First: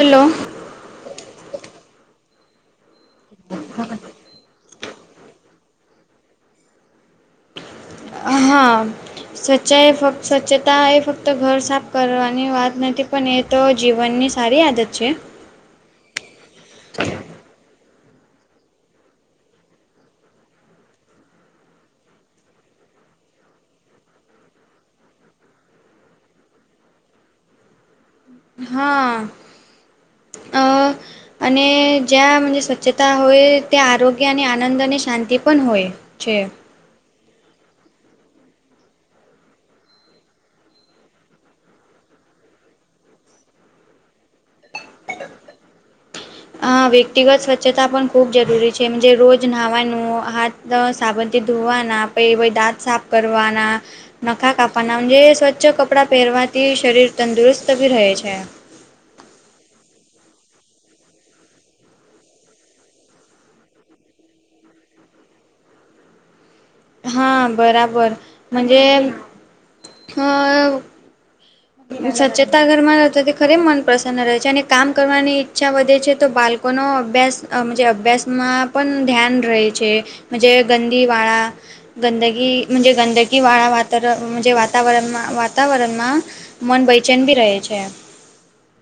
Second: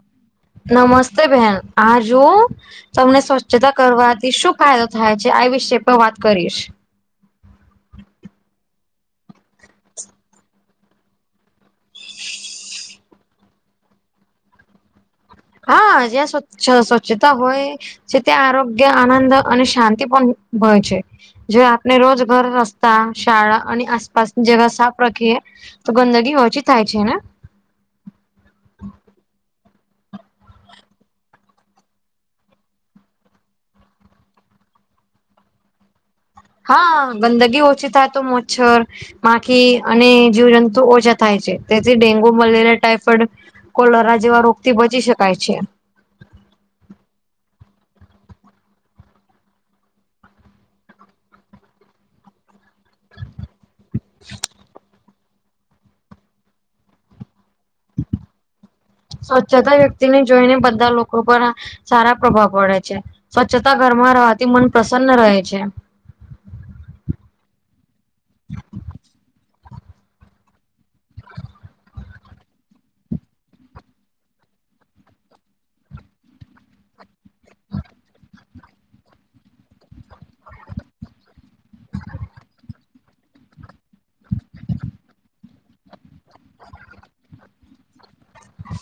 Hello નમસ્તે બહેન આ જો તમને સ્વચ્છતા કરવાથી શું ફાયદો થાય છે, આ વિશે પણ વાત કરીશ હા. સ્વચ્છા એ સ્વચ્છતા એ ફક્ત ઘર સાફ કરવાની વાત નથી પણ એ તો જીવનની સારી આદત છે. હા જ્યા સ્વચ્છ સ્વચ્છતા હોય છે, ત્યા આરોગ્ય, આનંદ અને શાંતિ પણ હોય છે. જો આપને રોજ ઘર રસ્તા, શાળા અને આસપાસ જગા સાફ રખીએ તો ગંદગી ઓછી થાય છે, ને? હા. અને જ્યાં સ્વચ્છતા હોય ત્યાં આરોગ્ય અને આનંદ અને શાંતિ પન હોય છે. હા ગંદગી ઓછી થાય તો મચ્છર માખી અને જીવજંતુ ઓછા થાય છે, તેથી ડેન્ગુ, મલેરિયા, ટાઈફોઈડ કોલરા જેવા રોગ થી બચી શકાય છે. અ વ્યક્તિગત સ્વચ્છતા પણ ખૂબ જરૂરી છે, મુજે રોજ નહાવાનું, હા સાબનથી ધોવાના પહિ પહી દાંત સાફ કરવાના નખા કાપવાના જે સ્વચ્છ કપડા પહેરવાથી શરીર તંદુરસ્તી ભી રહે છે. સ્વચ્છતા વ્યક્તિ ને જોઈને બધા લોકો પર આ સારા પ્રભાવ પડે છે, સ્વચ્છતા ઘરમાં રવાથી મન પ્રસન્ન રહે છે. હા બરાબર મજે હ [inaudible] સચછતા ઘરમાં રહતે ત ખરે મન પ્રસન્ન રહે છે, અને કામ કરવાની ઈચ્છા વધે છે, તો બાલ કોનો અભ્યાસજ અ મજે અભ્યાસમાં પન ધ્યાન રહે છે. મજે ગંદી વાળા ગંદગી મુ જે ગંદગીવાળા વાતર મુજે વાતાવરણમાં વાતાવરણમાં મન બયચેન બી રહે છે.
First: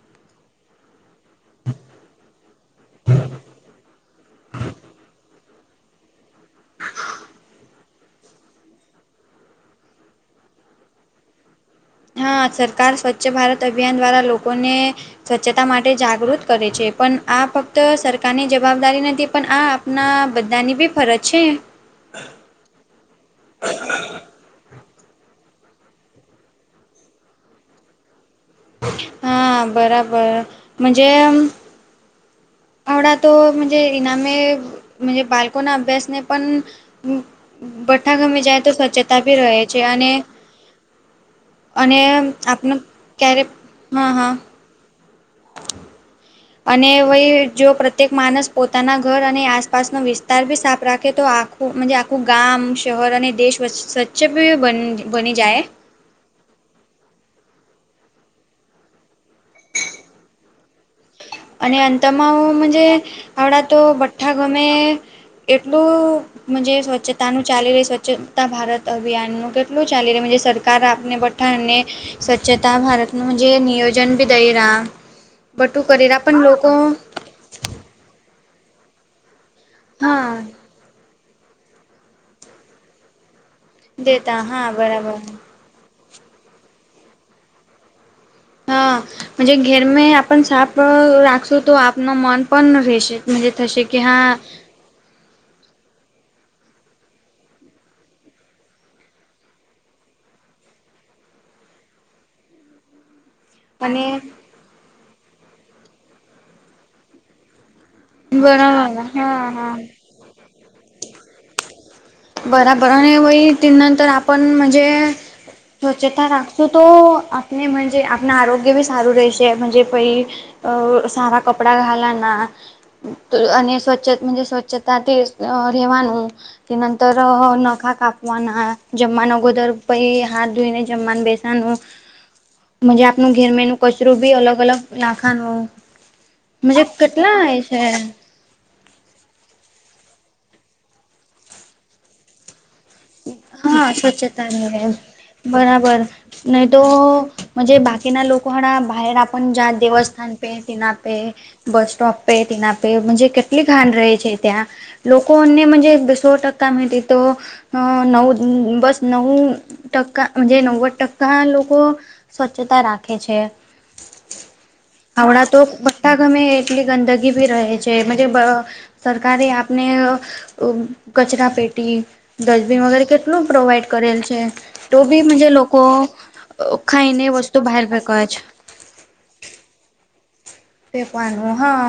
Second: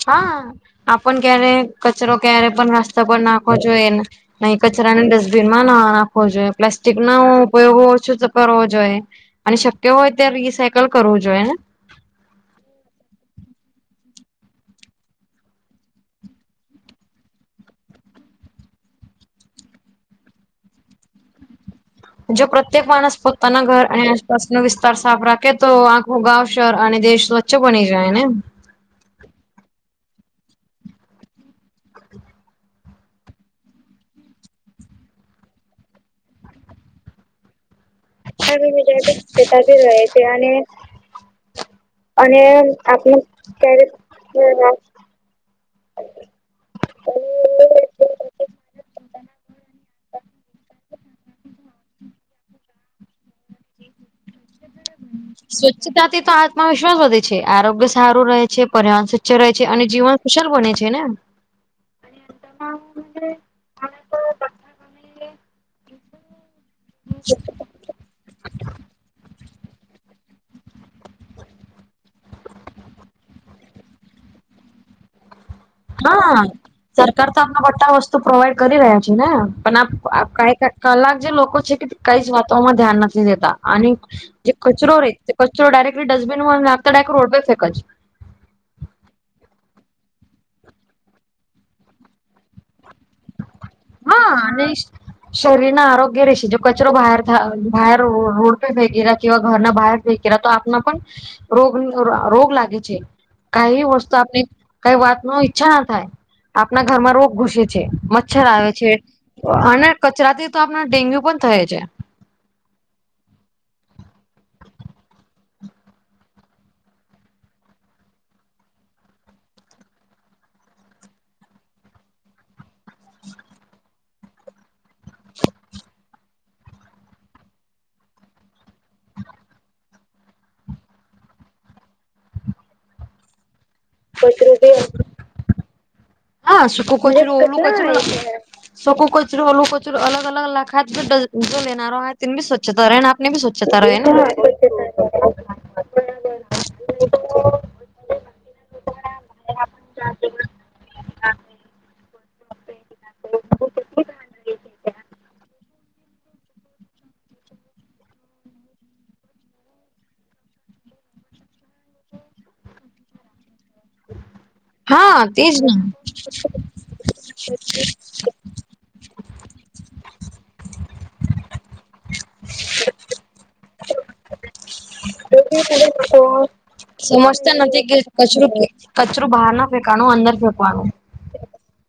હા આપન ક્યારે કચરો ક્યારે પણ નાસ્તા પર નાખો જોઈએ નહી કચરાને ડસ્ટ [unintelligible] માં ના નાખવો જોઈએ પ્લાસ્ટિકનો ઉપયોગો ઓછો કરવો જોઈએ. અને શક્ય હોય ત્યા રિસાયકલ કરવું જોઈએને? હા સરકાર સ્વચ્છ ભારત અભિયાન દ્વારા લોકોને સ્વચ્છતા માટે જાગૃત કરે છે, પણ આ ફક્ત સરકારની જવાબદારી નથી પણ આ ના બધાની બી ફરજ છે. જો પ્રત્યેક માણસ પોતાના ઘર અને બસ નો વિસ્તાર સાફ રાખે તો આખું ગાવ શહર અને દેશ સ્વચ્છ બની જાય ને? હા બરાબર મુજે હમણાં તો મંજે ઈનામે, મંજે બાલકોના અભ્યાસને પણ ભઠ્ઠા ગમી જાય તો સ્વચ્છતા ભી રહે છે, અને અને આપનો ક્યારે હા હા અને વય જો પ્રત્યેક માનસ પોતાના ઘર અને આસ પાાસનો વિસ્તાર બી સા રાખે તો આખું મજે આખું ગામ શહેર અને દેશ સ્વચ્છ બી બન [inaudible] તાથી તો આત્મવિશ્વાસ વધે છે, આરોગ્ય સારું રહે છે, પર્યાવરણ સ્વચ્છ રહે છે, અને જીવન કુશલ બને છે, ને? અને અંતમાં મજે આડા તો ભઠ્ઠા ગમે એટલું સ્વચ્છતાનું ચાલી રહી સ્વચ્છતા ભારત અભિયાનનું કે કેટલું ચાલી રહયું સરકાર આપને બધાને સ્વચ્છતા ભારતનું જે નિયોજન બી દઈરા બટું કરીરા હઅ, સરકાર તો આપણા બટા વસ્તુ પ્રોવાઈડ કરી રહ્યા છે ને, પણ આ આ હા કાયદા કલાક જે લોકો છે, કે કઈ જ વાતોમાં ધ્યાન નથી દેતા અને દેતા જે હા કચરો રે બરાબર કચરો ડાયરેકલી ડસ્ટબિનમાં નાખતા ડાયરેક રોડપે ફેકજ હા. ઘેર મે આપ સાફ રાખશું તો આપનું મન પણ રહેશે થશે. હા અને શરીરના આરોગ્ય રશે જો કચરોરર બહાર રોડ પે ભેગેલા કેવા ઘરના બહર ફે કે તો આપના પણ રોગ રોગ લાગે છે. કઈ અને વસ્તુ આપની કઈ વાત ન ઈચ્છા ના થાય, આપણા ઘરમાં રોગ ઘુસે મચ્છર આવે છે અને કચરાથી તો આપણ ડેન્ગ્યુ પણ થય છે. બરાબર અને વહી ત નંતર આપણ મજે સ્વચ્છતા રાખશું તો આપનેજે આપના આરોગ્ય બી સારું રહેશે મજ પ અ સારા કપડા ઘાલાના અને સ્વચ્છ સ્વચ્છતાથી રહેેવાનું તેર ત નખા કાપવાના, જમવાનું અગોદર પછ હાથ ધોઈ ને જમવાનું બેસનું [inaudible] જ આપનું ઘર મેન કચરું બી અલગ અલગ લાખાનું હા મજ કેટલા હ છે? શકું કચરું, ઓલું કચરું અલગ અલગ લાખા ડ જો લેના તિની સ્વચ્છતા ર રહેણ આપની સ્વચ્છતા હા રહે સ્વચ્છતાની રેમ બરાબર નહી તો જ બાકીના લોકો હણા બાર આપ જ્યા દેવસ્થાન પેટના પે બસસ્ટોપ પે તીના કેટલી ખાાન રહે છે, ત્યાં લોકોને સો ટકા મળી તો અ નવ બસ નવ ટકાજ નવદ ટકા લોકો સ્વચ્છતા રાખે છે. [inaudible] આવડા તેજ તો ને બા ગમે એટલી ગંદગી ભી રહે છે મજે [unintelligible] સરકારે આપને કચરા પેટી ડસ્ટબિન વગેરે કેટલું પ્રોવાઈડ કરેલ છે, તો બી મજે લોકો ખાઈને વસ્તુ બહાર ફેંકવે છે. કચરું બહાર ના ફેંકાવાનું અંદર ફેંકવાનું પ પાનું હા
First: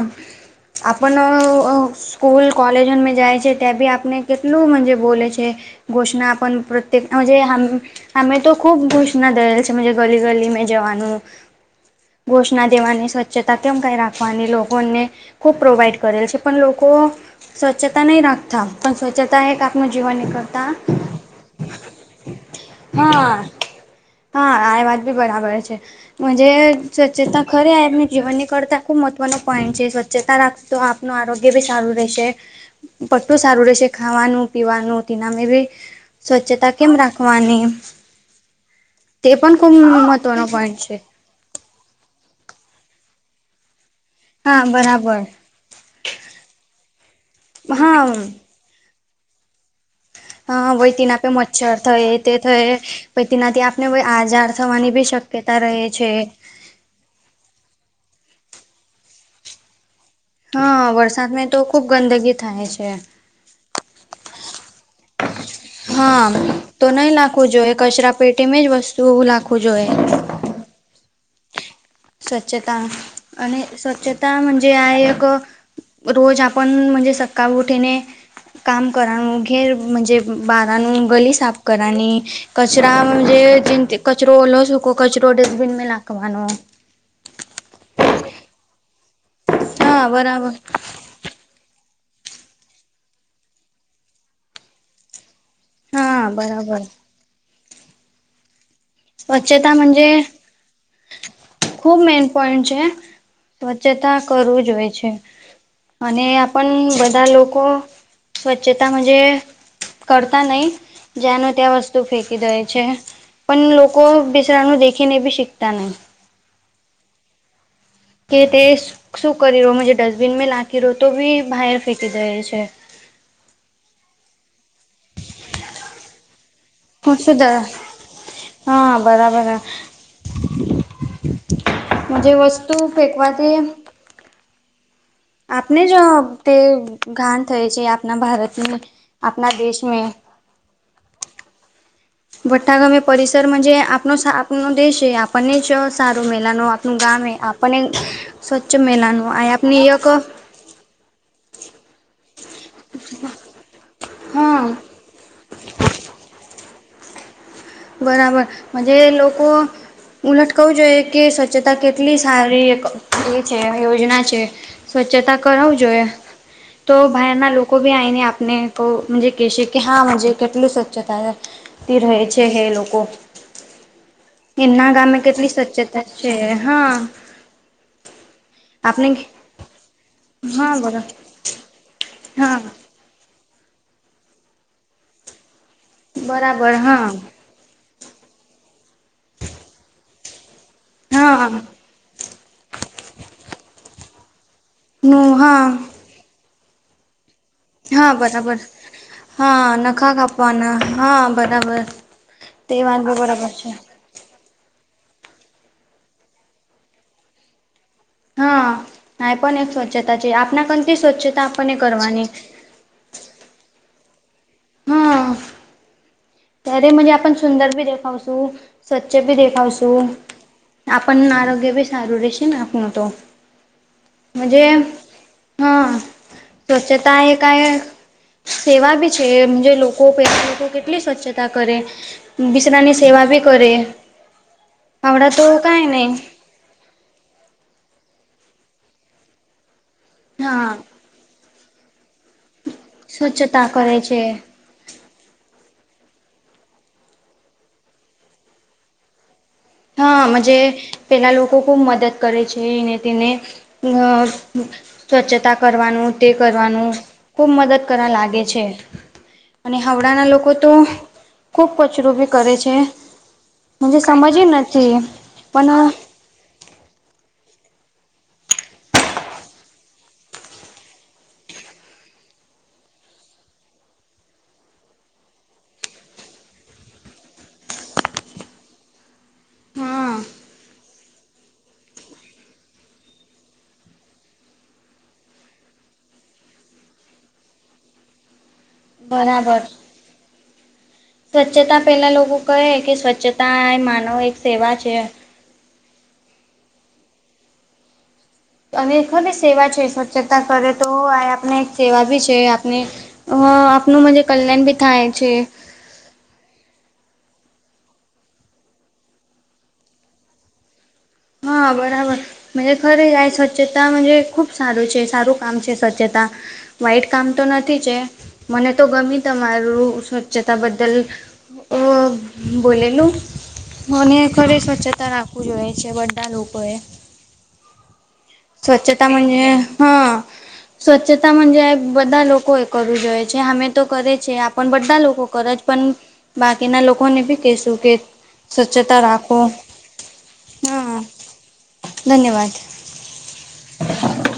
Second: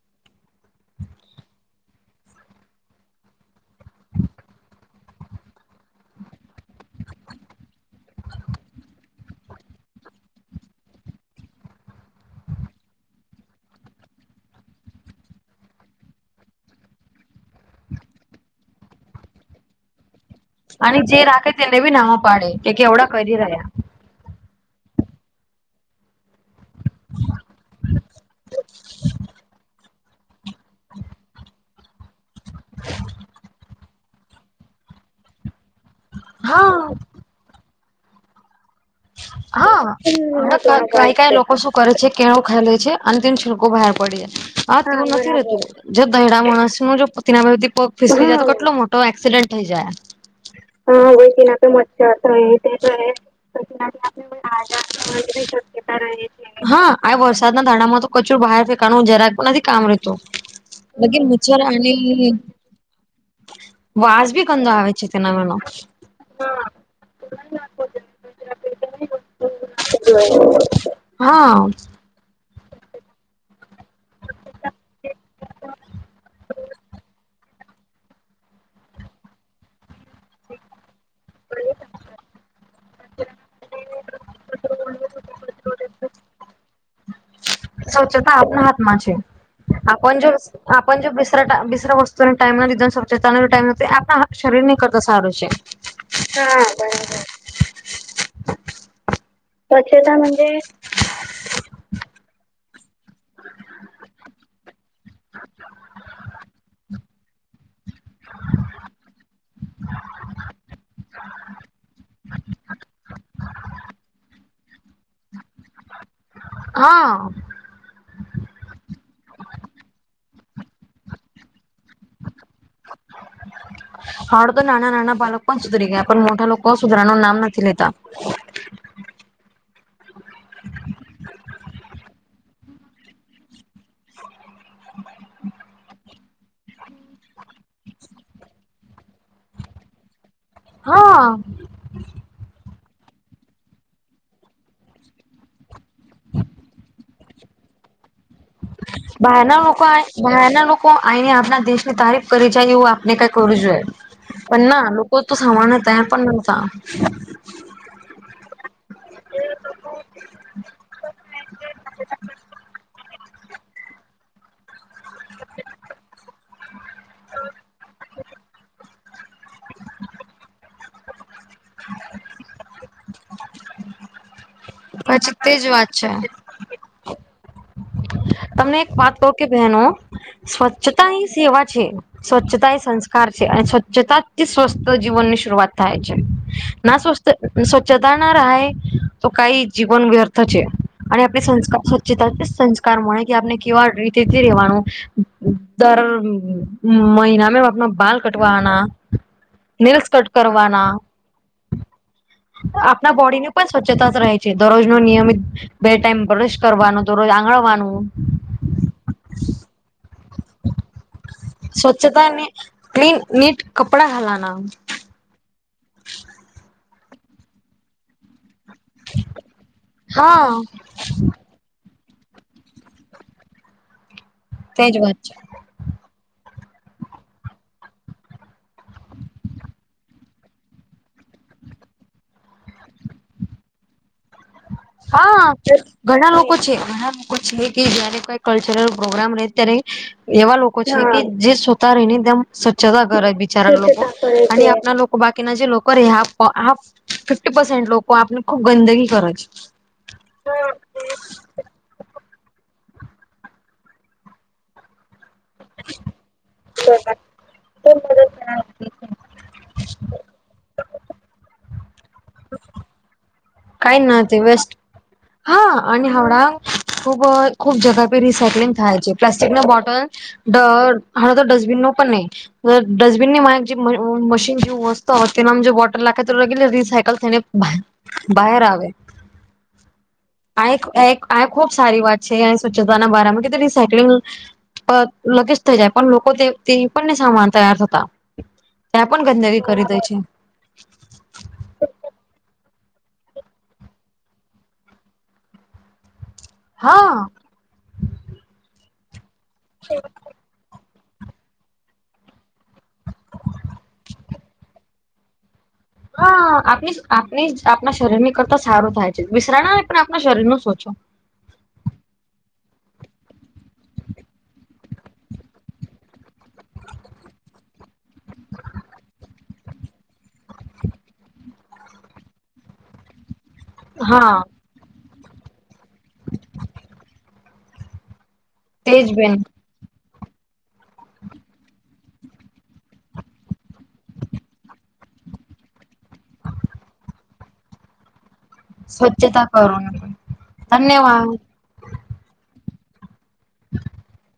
આપણ સ્કૂલ કોલેજ મે જાય છે ત્યાં બી આપને કેટલું મજે બોલે છે, ઘોષણા આપણ પ્રતકમે તો ખબુ [unintelligible] [unintelligible] લ છે ગલી ગલી મે જવાનું ઘોષ દેવાની છતાં કેમ કઈ રાખવાની લોકોને ખૂબ પ્રોવાઈડ કરેલ છે પણ લોકો સ્વચ્છતા નહી રાખતા, પણ સ્વચ્છતા એક આપનું જીવન એક. અને જે રાખે તેને બી નામ પાડે કે કેવડા હા કરી રહ્યા. હા આ વાત બી બરાબર છેજ સ્વચ્છેતા ખરી આ. જીવનની કરતાં ખૂબ મહત્ત્વનો પોઈન્ટ છે, સ્વચ્છતા રાખતો આપનું આરોગ્ય બી સારું રહેશે. બધું સારું રહેશે, ખાવાનું, પીવાનું, તેનામે ભી સ્વચ્છતા હા કેમ રાખ વાની. [unintelligible] હા મહત્વનો પોઈન્ટ છે ક કઈ લોકો સુખ. કરે છે કેળું ખાઈ લે છે અંતિમ છિડકો બહાર પડી જાય હા નથી રહેતું જે દહેડા માણસ નું જો પતિના બધી પગ ફીસ હા જાય તો કેટલો મોટ તો એક્સિડન્ટ થઈ જાય. વય હા તેના પે નઈ તો મચ્છર થય મચ્જર તે થઈ થય થ પછ [inaudible] તેનાથી આપને આજાર થવાની બી શક્યતા રહે છે. હા આ વરસાદના ધાણા માં તો કચરું બહાર ફેંકાવા જરાક નથી કામ રેતું હા વરસાદમાં તો ખુબ ગંદગી થાય છે. [unintelligible] વાસ બી કંધો આવે છે તેનવીનો. હા [unintelligible] તો નહી નાખવું જોઈએ, કચરા પેટીમાં જ વસ્તુ એવું નાખવું જોઈએ. હા. સ્વચ્છતા અને સ્વચ્છતા મજે આ એક રોજ આપને સકા ઉઠીને કામ કરાનું ઘેર મજે બારાનું ગલી સાફ કરવાની, કચરા કચરો ઓલ સુક કચરો ટો ડેસબિન મે નાખવાનો. સ્વચ્છતા આપના હાથમાં છે. હા આપન જો બરાબર પણ જો બિસરા બિશ્રા વસ્તુની ટાઈમ નથી સ્વચ્છતા નો ટાઈમ નથી આપણા શરીર ની કરતા સારું છે. હા બરાબર. સ્વચ્છતા મંજે? ખુબ મેન પોઈન્ટ છે, સ્વચ્છતા કરવું જ હોય છે. અને આપણ બધા લોકો સ્વચ્છતા માં જે કરતા નહી જ્યાંનું ત્યાં વસ્તુ ફેંકી દહે છે પણ લોક કો બીજાનું દેખીને બી શીખતા નહી. હા. કે તે શું કરી રહ્યો ડસ્ટબિનમાં લાખી રહો તો બી બહાર ફેંકી દે છે. હાડ તો નાના નાના બાળક પણ સુધરી ગયા પણ મોટા લોકો હું સુધરાનું શું દ નામ નથી લેતા. હા બરાબર હા. [inaudible] જે વસ્તુ ફેકવાથી [inaudible] આપને અ જ તે ગાન થાય છે આપના ભારતની, આપના દેશને. હા. વટ્ઠા ગમે પરિસર જે આપનો આપનો દેશ છે આપણને ચ સારું મેલા નું આપું ગામ આપને સ્વચ્છ મેલાનું આ બહારના લોકો આપની આઇ એક બહારના લોકો આઇને આપના દેશની તારીફ કરી જાય એવું આપને કાઈ કરવું જોઈએ. પણ હા ના લોકો તો સાંભળના ત્યા પણ નહતા. બરાબર. મજે લોકો ઉલટ કવું જોઈએ કે સ્વચ્છતા કેટલી સારી. એ છે યોજના છે. સ્વચ્છતા કરાવું જોઈએ. તો બહારના લોકો ભી આઈને આપને કો મુજ કહેશે કે હા મુજે કેટલું સ્વચ્છતા છે. તી રહે છે એલોકો એમના ગામે પછી કેટલી તેજ વાત સ્વચ્છતા છે હા. તમને એક આપણે વાત કહ કે બહેનો હા બોલો સ્વચ્છતા એ સેવા છે હા સ્વચ્છતા એ સન્સ કાર છે અને સ્વચ્છતાથી સ્વસ્થ જીવન ની શરૂઆત થાય છે. બરાબર ના હા સ્વસ્થ સ્વચ્છતા ના રહાય તો કાઈ જીવન વ્યર્થ છે. અને આપ હા સંસ્કાર વચ ચતાથી સંસ્કાર મળે કે આપને કેવા રીતેથી રેવાનું. નું હા દર મહિના મે હા બાલ બરાબર કટવાના, હા નેઇલસ નખા કટ કાપવાના કરવાના. હા બરાબર તે વાત બી આપણા બોડી ને બરાબર પણ છે સ્વચ્છતા જ રહે. દરરોજ નો નિયમિત બે ટાઈમ બ્રશ કરવાનું, દરરોજ આંગળવાનું. હા. આ પણ એક સ્વચ્છતા છે. આપના કથી સ્વચ્છતા આપણને કરવાની. સ્વચ્છતાને ક્લીન નીટ કપડા હલાના. હા. ત્યારે મજે આપ સુંદર બી દેખાવશું. સ્વચ્છ બી દેખાવશું, હા આપણ આરોગ્ય બી સારું રહેેશે નાખ તો. મજે? તેજ વાત છે હા સ્વચ્છતા એ કાઈ સેવા બી છે, જે લોકો પેલા લોકો કેટલી સ્વચ્છ તા કરે, વિશ્રાની સેવા બી કરે. આવડા તો હા.. કઈ નહી ઘણા લોકો છે, ઘણા લોકો છે કે જયારે કોઈ કલ્ચરલ પ્રોગ્રામ રહે, ત્યારે એવા હા લોકો છે, કે જે સુતા રહીને તેમ સ્વચ્છતા કરે સ્વચ્છતા બિચારા કરે લોકો છે અને આપ બાકીના જે લોકો રે હ હા ફિફ્ટી પર્સનટ લોકો આપને ખુબ ગંદગી કરે છે. હા. મજે પેલા લોકો ખૂબ મદદ કરે છેને તેને અ સ્વછતા તા કરવાનું, તે કરવાનું ખુબ મદદ કરવા લાગે છે. અને હાવડાના લોકો તો, ખૂબ કચરો બી કરે છે. કાઈ મજે ના તે સમજ વેસ્ટ નથી પણ હા.. હડા ખુબ, ખુબ જગ્યા પે રીસાયક્લિંગ થાય છે. પ્લાસ્ટિક ના બોટલ ડ હણા તો ડસ્ટબિન નો પણ નહી. ડસ્ટબિન ની મા જે મ મશીન જે વસ્ત હો, તેના જે બોટલ લખે તો લગી રિસાયકલ થઈને બહાર આવે. હા આ એક એક ખુબ સારી વાત છે. સ્વચ્છતાના બારામાં કે રિસાાયક્લિંગ લગે જ થઈ જાય, પણ લોકો તે પણને સામાન તૈયાર થતા. ત્યાં પણ બરાબર ગંદનગરી કરી દે છે. સ્વચ્છતા પહેલાં લોકો કહે, કે સ્વચ્છતા એ માનવ એક સેવા છે. હા.. અને ખરી સેવા છે. સ્વચ્છતા કરે તો, આ આપણે એક સેવા ભી છે. આપને હ અ આપનું મજ કલ્યાણ બી થાય છે. હા. આપ આપણી આપણા શરીર ની કરતા સારું થાય છે. વિશ્રણા ને પણ આપણા શરીર નું સોચો હા. બરાબર. [unintelligible] જ ખરે આ સ્વચ્છતા જ ખૂબ સારું છે, સારું કામ છે સ્વચ્છતા વાઈટ કામ તો નથી ચે. મને તો ગમી તમારું સ્વચ્છતા બદલ ઓ બોલેલુ, મને હા ખરે સ્વચ્છતા રાખવું જોઈએ છે, બધા લોકો એ તેજ સ્વચ્છતા બેન મજે [inaudible] સ્વચ્છતા મજ બધા લોકો એ કરવું જોઈએ છે જે અમે તો કરે છીએ આપણ બધા લોકો કરજ પણ બાકીના લોકોને બી કશું કે, સ્વચ્છતા રાખો. હમ. ધન્યવાદ ધન્યવાદ. [inaudible]